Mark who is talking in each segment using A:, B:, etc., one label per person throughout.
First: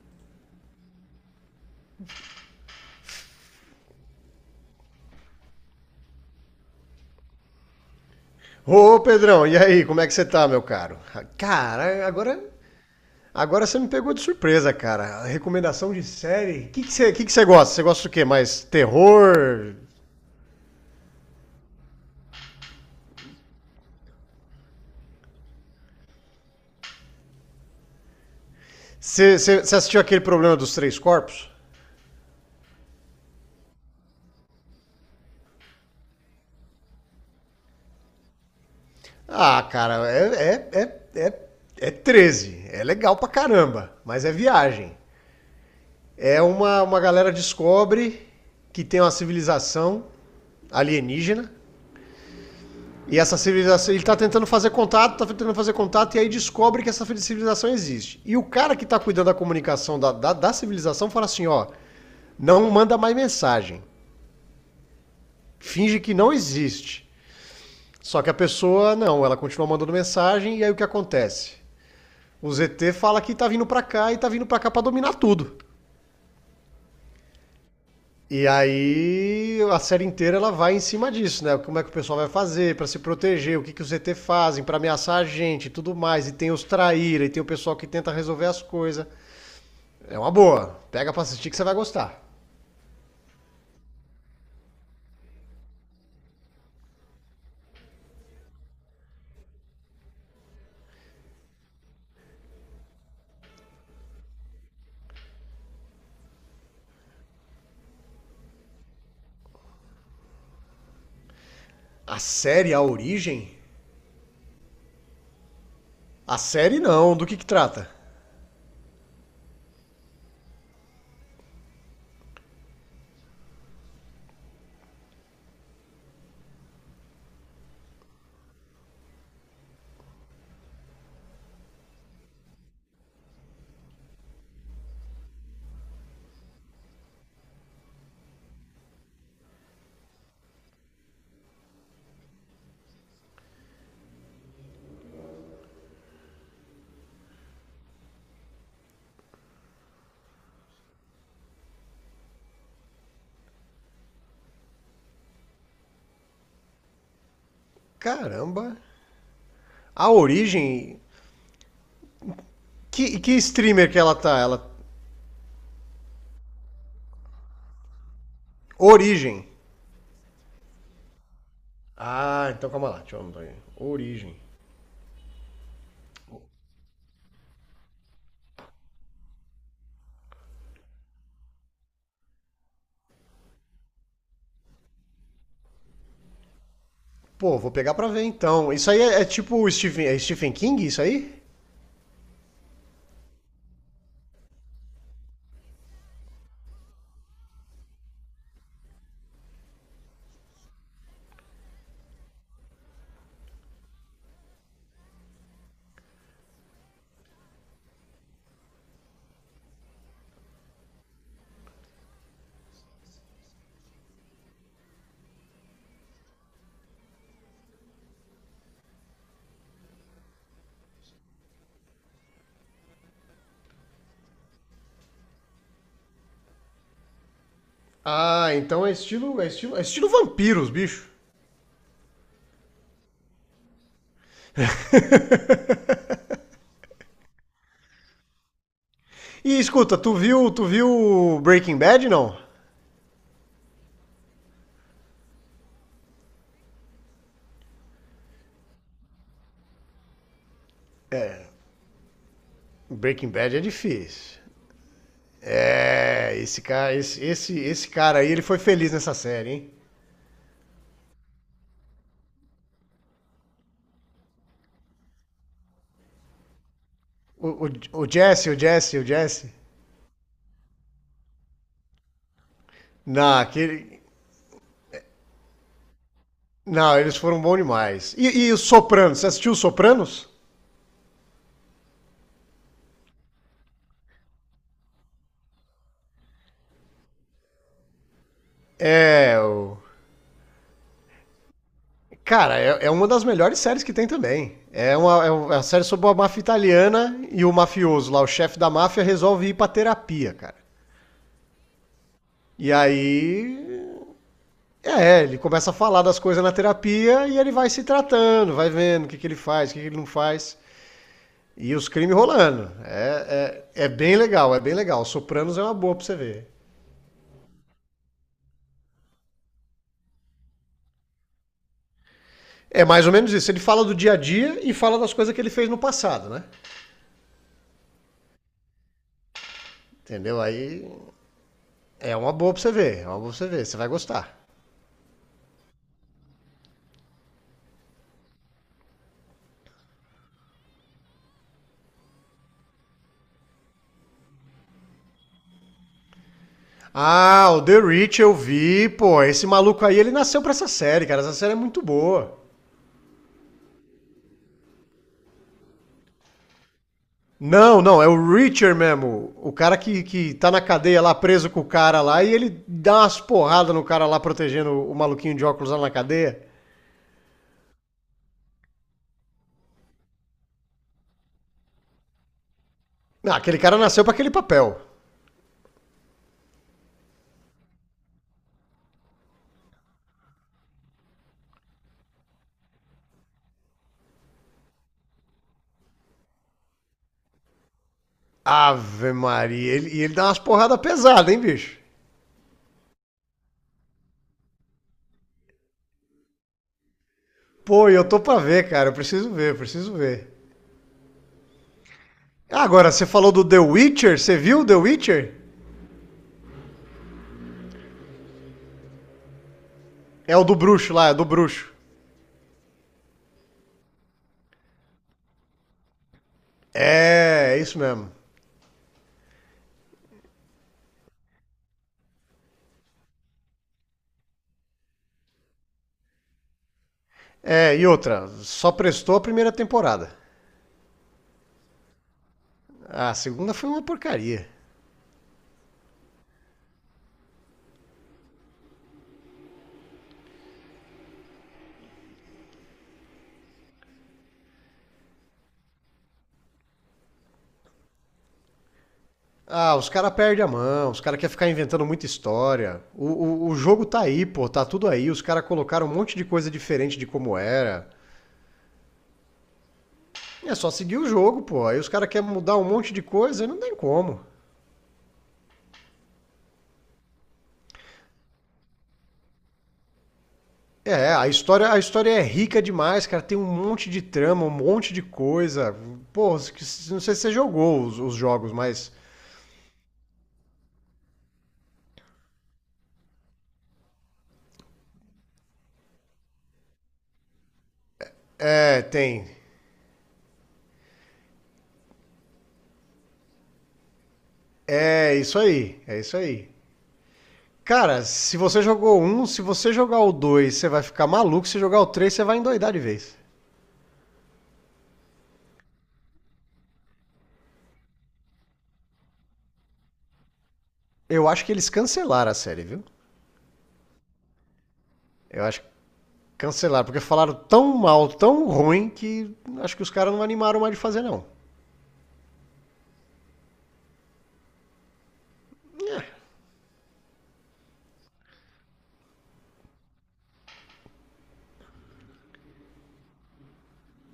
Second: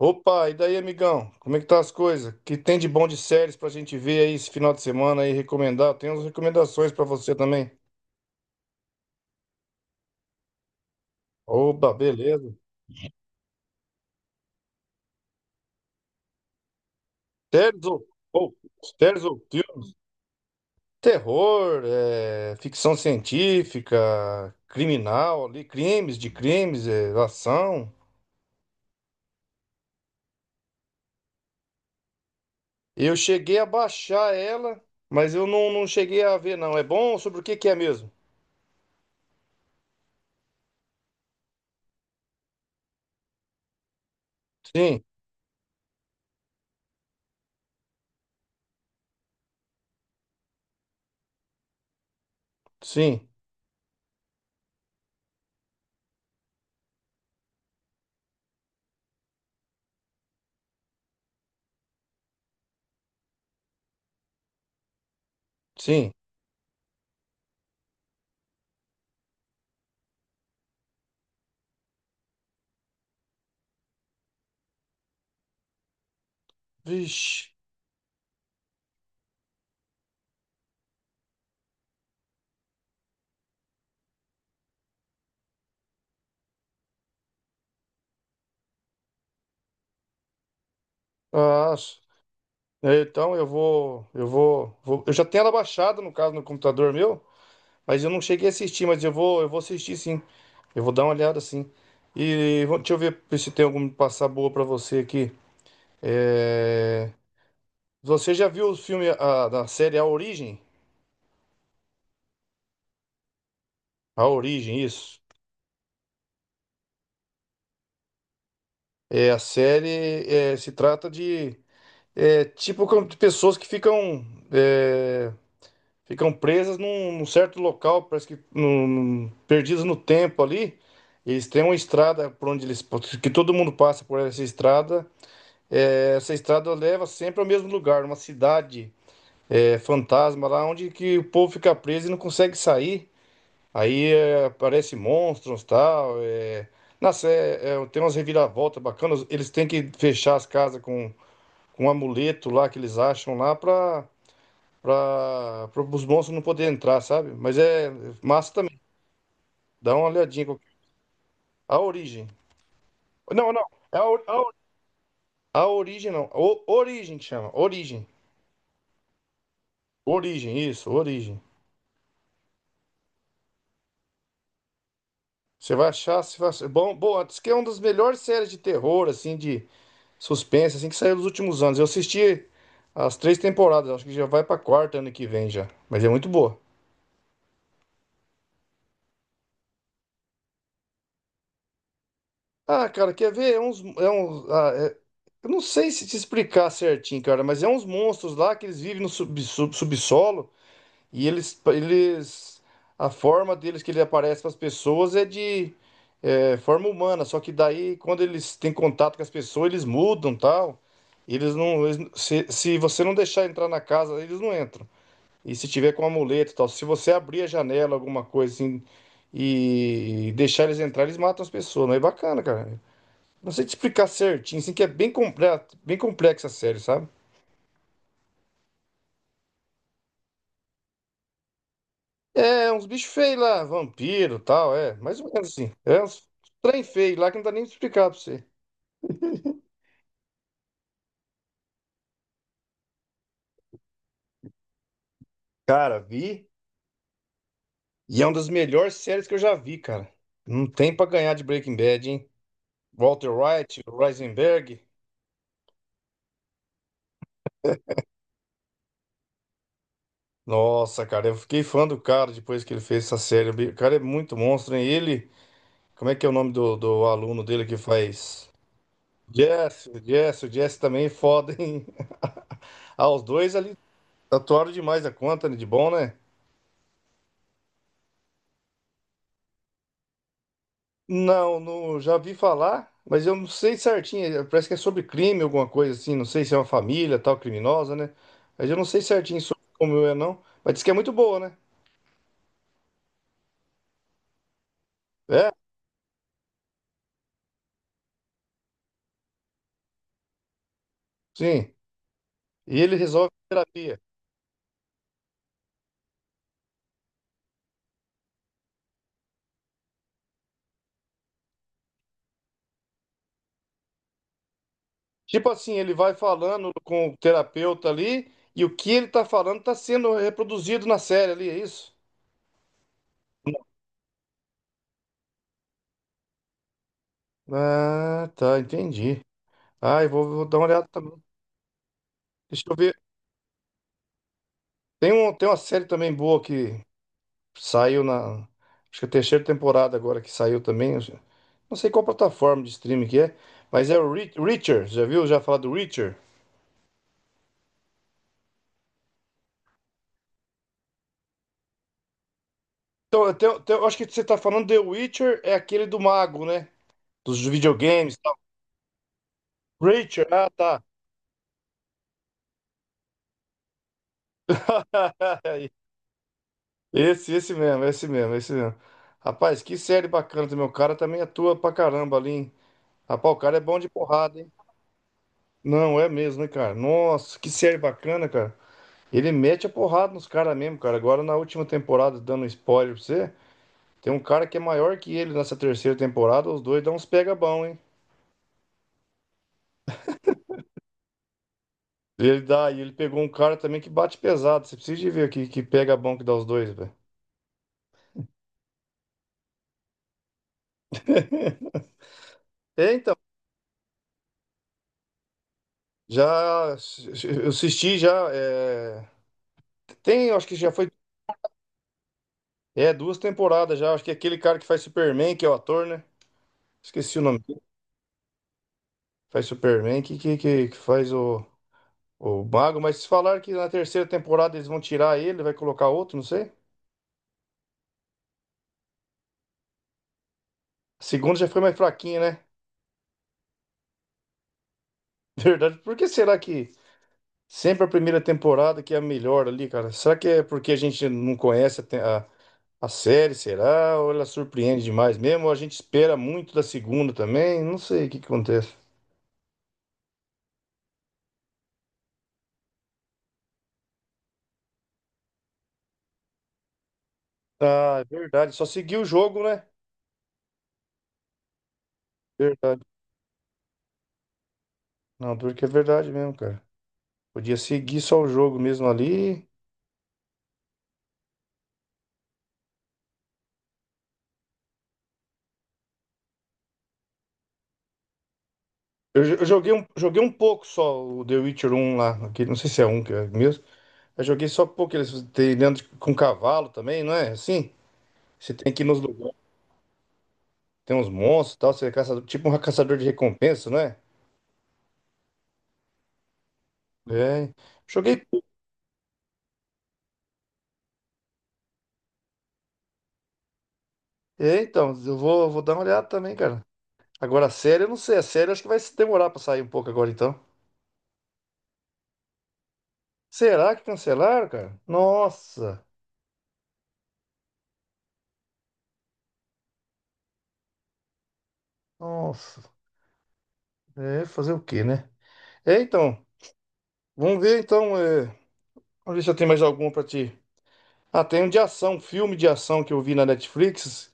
A: Opa, e daí, amigão? Como é que tá as coisas? O que tem de bom de séries pra gente ver aí esse final de semana aí, recomendar? Tem umas recomendações pra você também.
B: Ô, Pedrão, e aí, como é que você tá, meu caro?
A: Opa,
B: Cara, agora,
A: beleza.
B: agora você me pegou de surpresa, cara. Recomendação de série? O que que você gosta?
A: Séries
B: Você
A: ou,
B: gosta do quê?
A: ou,
B: Mais
A: Séries ou
B: terror?
A: filme? Terror, é, ficção científica, criminal ali, crimes de crimes, é, ação.
B: Você assistiu aquele problema dos três corpos?
A: Eu cheguei a baixar ela, mas eu não cheguei a ver, não. É bom? Sobre o que que é mesmo?
B: Ah, cara, é, é, é 13. É legal pra caramba, mas é viagem.
A: Sim,
B: É uma galera descobre que tem uma civilização alienígena. E
A: sim,
B: essa civilização, ele está tentando fazer contato, está tentando fazer contato, e aí descobre que essa civilização existe. E o cara que está cuidando da comunicação da civilização fala assim: ó, não manda mais mensagem. Finge
A: sim.
B: que não existe. Só que a pessoa, não, ela continua mandando mensagem, e aí o que acontece? O ZT fala que tá vindo pra cá e tá vindo pra cá pra dominar tudo.
A: Vixe.
B: E aí a série inteira ela vai em cima disso, né? Como é que o pessoal vai fazer para se proteger, o que, que os ET fazem para ameaçar a gente e tudo mais. E tem os traíra, e tem o pessoal que tenta resolver as coisas. É uma boa. Pega pra assistir que você
A: Ah,
B: vai gostar.
A: é. Então eu já tenho ela baixada, no caso, no computador meu, mas eu não cheguei a assistir, mas eu vou assistir, sim. Eu vou dar uma olhada, sim. E deixa eu ver se tem alguma passar boa pra você aqui. É, você já viu da série A Origem?
B: A série A Origem?
A: A Origem, isso.
B: A série não, do que trata?
A: Se trata de tipo como de pessoas que ficam, é, ficam presas num, num certo local, parece que perdidas no tempo ali. Eles têm uma estrada por onde que todo mundo passa por essa estrada. É, essa estrada leva sempre ao mesmo lugar, uma cidade, fantasma lá, onde que o povo fica preso e não consegue sair. Aí, aparece monstros, tal. Nossa, é, tem umas reviravoltas bacanas. Eles têm que fechar as casas com um amuleto lá que eles acham lá, para para os monstros não poderem entrar, sabe? Mas é massa
B: Caramba.
A: também. Dá uma
B: A
A: olhadinha.
B: Origem...
A: A origem.
B: Que
A: Não, não.
B: streamer
A: É
B: que
A: a,
B: ela
A: ori- a,
B: tá?
A: ori-
B: Ela...
A: a origem, não. O, origem que chama. Origem.
B: Origem.
A: Origem, isso. Origem.
B: Ah, então calma lá, deixa eu anotar aí. Origem.
A: Você vai achar, bom, bom, diz que é uma das melhores séries de terror, assim, de suspense, assim, que saiu nos últimos anos. Eu assisti as três temporadas. Acho que já vai pra quarta ano que vem já. Mas é muito boa.
B: Pô, vou pegar pra ver então. Isso aí é, é tipo Stephen, é Stephen King, isso aí?
A: Ah, cara, quer ver? Eu não sei se te explicar certinho, cara, mas é uns monstros lá que eles vivem no subsolo e eles, a forma deles que ele aparece para as pessoas é de forma humana, só que daí quando eles têm contato com as pessoas eles mudam, tal, eles não- se você não deixar entrar na casa eles não entram. E se tiver com amuleto e tal, se você abrir a janela, alguma coisa assim, e deixar eles entrar, eles matam as pessoas, não é bacana, cara. Não sei te explicar certinho, assim, que é bem completo, bem complexa a série, sabe?
B: Ah, então é estilo, é estilo, é estilo vampiros, bicho.
A: É, uns bichos feios lá, vampiro e tal, é, mais ou menos assim. É uns trem feio lá que não dá nem pra explicar pra você.
B: E escuta, tu viu Breaking Bad não?
A: Cara, vi, e é uma das melhores séries que eu já vi, cara. Não tem pra ganhar de Breaking Bad, hein? Walter
B: Breaking Bad é
A: White,
B: difícil.
A: Heisenberg.
B: É, esse cara, esse cara aí, ele foi feliz nessa série, hein?
A: Nossa, cara, eu fiquei fã do cara depois que ele fez essa série. O cara é muito monstro, hein? Ele, como é que é o nome do aluno dele
B: O, o,
A: que
B: o
A: faz.
B: Jesse, o Jesse.
A: Jess, o Jess, o Jess também é foda, hein? Ah, os
B: Não,
A: dois ali atuaram demais a conta, né? De bom, né?
B: não, eles foram bons demais. E os Sopranos, você assistiu os Sopranos?
A: Não, não, já vi falar, mas eu não sei certinho. Parece que é sobre crime, alguma coisa assim. Não sei se é uma família, tal, criminosa, né? Mas eu não sei
B: É,
A: certinho sobre
B: o...
A: como é, não. Mas diz que é muito boa, né?
B: Cara, é uma das melhores séries que tem também. É, uma, é
A: É,
B: uma série sobre a máfia italiana e o mafioso lá, o chefe da máfia, resolve ir pra terapia, cara.
A: sim.
B: E
A: E ele resolve a
B: aí.
A: terapia.
B: É, ele começa a falar das coisas na terapia e ele vai se tratando, vai vendo o que, que ele faz, o que, que ele não faz. E os crimes rolando. É bem legal, é bem legal.
A: Tipo
B: Sopranos é
A: assim,
B: uma
A: ele
B: boa pra
A: vai
B: você ver.
A: falando com o terapeuta ali, e o que ele tá falando tá sendo reproduzido na série ali, é isso?
B: É mais ou menos isso. Ele fala do dia a dia e fala das coisas que ele fez no passado, né?
A: Ah, tá, entendi. Ah,
B: Entendeu?
A: vou dar uma
B: Aí
A: olhada também.
B: é uma boa pra
A: Deixa
B: você
A: eu ver.
B: ver. É uma boa pra você ver. Você vai gostar.
A: Tem uma série também boa que saiu na. Acho que é a terceira temporada agora que saiu também. Não sei qual plataforma de streaming que é, mas é o Reacher. Já viu? Já falar do Reacher?
B: Ah, o The Rich eu vi, pô. Esse maluco aí, ele nasceu pra essa série, cara. Essa série é muito boa.
A: Então, eu acho que você tá falando The Witcher, é aquele do mago, né? Dos
B: Não, não, é
A: videogames e
B: o
A: tal.
B: Richard mesmo. O cara
A: Reacher,
B: que
A: ah,
B: tá na
A: tá.
B: cadeia lá, preso com o cara lá, e ele dá umas porradas no cara lá, protegendo o maluquinho de óculos lá na cadeia.
A: Esse mesmo. Rapaz, que série bacana também. O cara também atua pra caramba ali, hein?
B: Não,
A: Rapaz, o cara
B: aquele
A: é
B: cara
A: bom de
B: nasceu pra aquele
A: porrada, hein?
B: papel.
A: Não, é mesmo, né, cara? Nossa, que série bacana, cara. Ele mete a porrada nos caras mesmo, cara. Agora na última temporada, dando um spoiler pra você, tem um cara que é maior que ele nessa terceira temporada, os dois dão uns pega bom, hein?
B: Ave Maria, ele- e ele, dá umas porradas pesadas, hein, bicho?
A: Ele dá, e ele pegou um cara também que bate pesado. Você precisa de ver aqui que pega bom que dá os dois, velho.
B: Pô, e eu tô pra ver, cara, eu preciso ver, eu preciso ver. Ah, agora,
A: É,
B: você
A: então,
B: falou do The Witcher, você viu o The Witcher?
A: já eu assisti já. Tem, eu
B: É o
A: acho
B: do
A: que já foi.
B: bruxo lá, é do bruxo.
A: É, duas temporadas já. Acho que é aquele cara que faz Superman, que é o ator, né? Esqueci o nome
B: É, é
A: dele.
B: isso mesmo.
A: Faz Superman, que, que faz o. O Bago, mas se falar que na terceira temporada eles vão tirar ele, vai colocar outro, não sei.
B: É, e outra, só prestou a primeira temporada.
A: A segunda já foi mais fraquinha, né?
B: A segunda foi uma porcaria.
A: Verdade. Por que será que sempre a primeira temporada que é a melhor ali, cara? Será que é porque a gente não conhece a série, será? Ou ela surpreende demais mesmo? Ou a gente espera muito da segunda também? Não sei o que que acontece.
B: Ah, os caras perdem a mão, os caras querem ficar inventando muita história. O jogo tá aí, pô, tá tudo aí. Os caras colocaram um monte de coisa diferente de como era.
A: Ah, é verdade. Só seguir o jogo, né?
B: É só seguir o jogo, pô. Aí os caras querem mudar um
A: Verdade.
B: monte de coisa e não tem como.
A: Não, duro que é verdade mesmo, cara. Podia seguir só o jogo mesmo ali.
B: É, a história é rica demais, cara. Tem um monte de trama, um monte de coisa. Pô, não sei se você jogou os jogos, mas.
A: Eu joguei um pouco só, o The Witcher um lá, não sei se é um que é mesmo. Eu joguei só um pouco, eles tem com cavalo também, não é? Assim, você tem
B: É,
A: que ir nos
B: tem.
A: lugares, tem uns monstros e tal, você é caçador, tipo um caçador de recompensa, não é?
B: É isso aí, é isso aí.
A: É,
B: Cara,
A: joguei.
B: se você jogou um, se você jogar o dois, você vai ficar maluco. Se jogar o três, você vai endoidar de vez.
A: É, então, vou dar uma olhada também, cara. Agora a série, eu não sei, a série eu acho que vai se demorar pra sair um pouco agora então.
B: Eu acho que eles cancelaram a série, viu?
A: Será que cancelaram, cara?
B: Eu acho que
A: Nossa,
B: cancelaram, porque falaram tão mal, tão ruim, que acho que os caras não animaram mais de fazer, não.
A: nossa. É, fazer o quê, né? É,
B: É.
A: então, vamos ver então, é, vamos ver se eu tenho mais alguma pra ti. Ah, tem um de ação, um filme de ação que eu vi na Netflix.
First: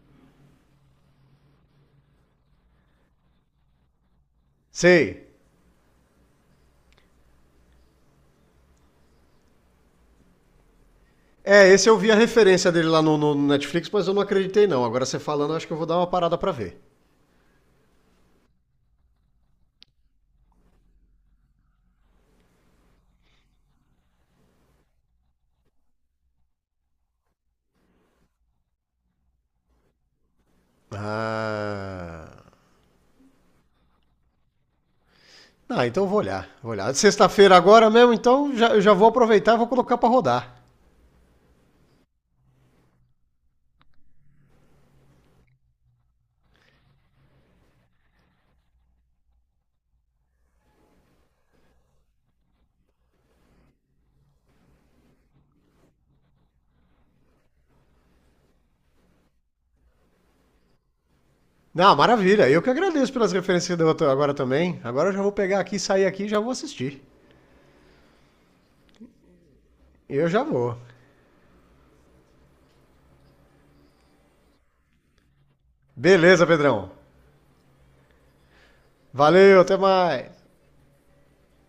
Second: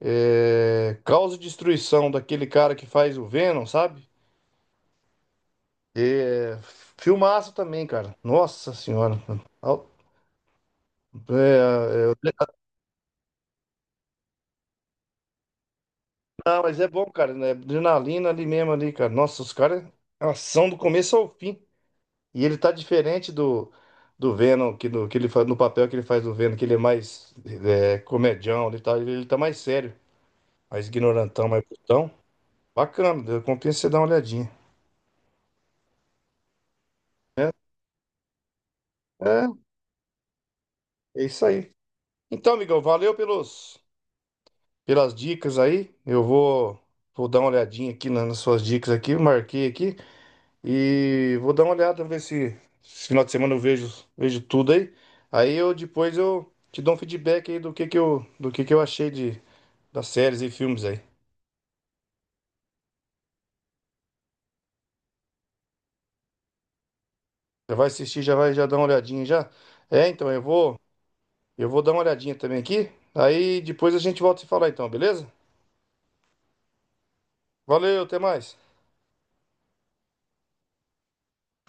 A: É... Causa e Destruição, daquele cara que faz o Venom, sabe?
B: Sei.
A: É... Filmaço também, cara. Nossa senhora. Al-
B: É, esse eu
A: É,
B: vi a
A: é...
B: referência dele lá no, no Netflix, mas eu não acreditei, não. Agora você falando, eu acho que eu vou dar uma parada pra
A: Não, mas
B: ver.
A: é bom, cara. Né? Adrenalina ali mesmo, ali, cara. Nossa, os caras. É, ação do começo ao fim. E ele tá diferente do Venom, que ele faz, no papel que ele faz do Venom, que ele é mais comedião, ele tá mais sério, mais ignorantão, mais putão.
B: Ah.
A: Bacana, compensa você dar uma olhadinha.
B: Ah, então eu vou olhar. Vou olhar. Sexta-feira agora mesmo, então já, eu já vou
A: É,
B: aproveitar e vou colocar pra rodar.
A: é isso aí. Então, amigão, pelas dicas aí. Vou dar uma olhadinha aqui nas suas dicas aqui, marquei aqui e vou dar uma olhada, ver se esse final de semana eu vejo, vejo tudo aí. Aí eu depois eu te dou um feedback aí do que do que eu achei das séries e filmes aí.
B: Não, maravilha. Eu que agradeço pelas referências que você deu agora também. Agora eu já vou pegar aqui, sair aqui e já vou assistir.
A: Já vai assistir, já vai já dar uma olhadinha já. É,
B: Eu
A: então
B: já vou.
A: eu vou dar uma olhadinha também aqui. Aí depois a gente volta a se falar então, beleza?
B: Beleza, Pedrão.
A: Valeu, até mais.
B: Valeu, até mais.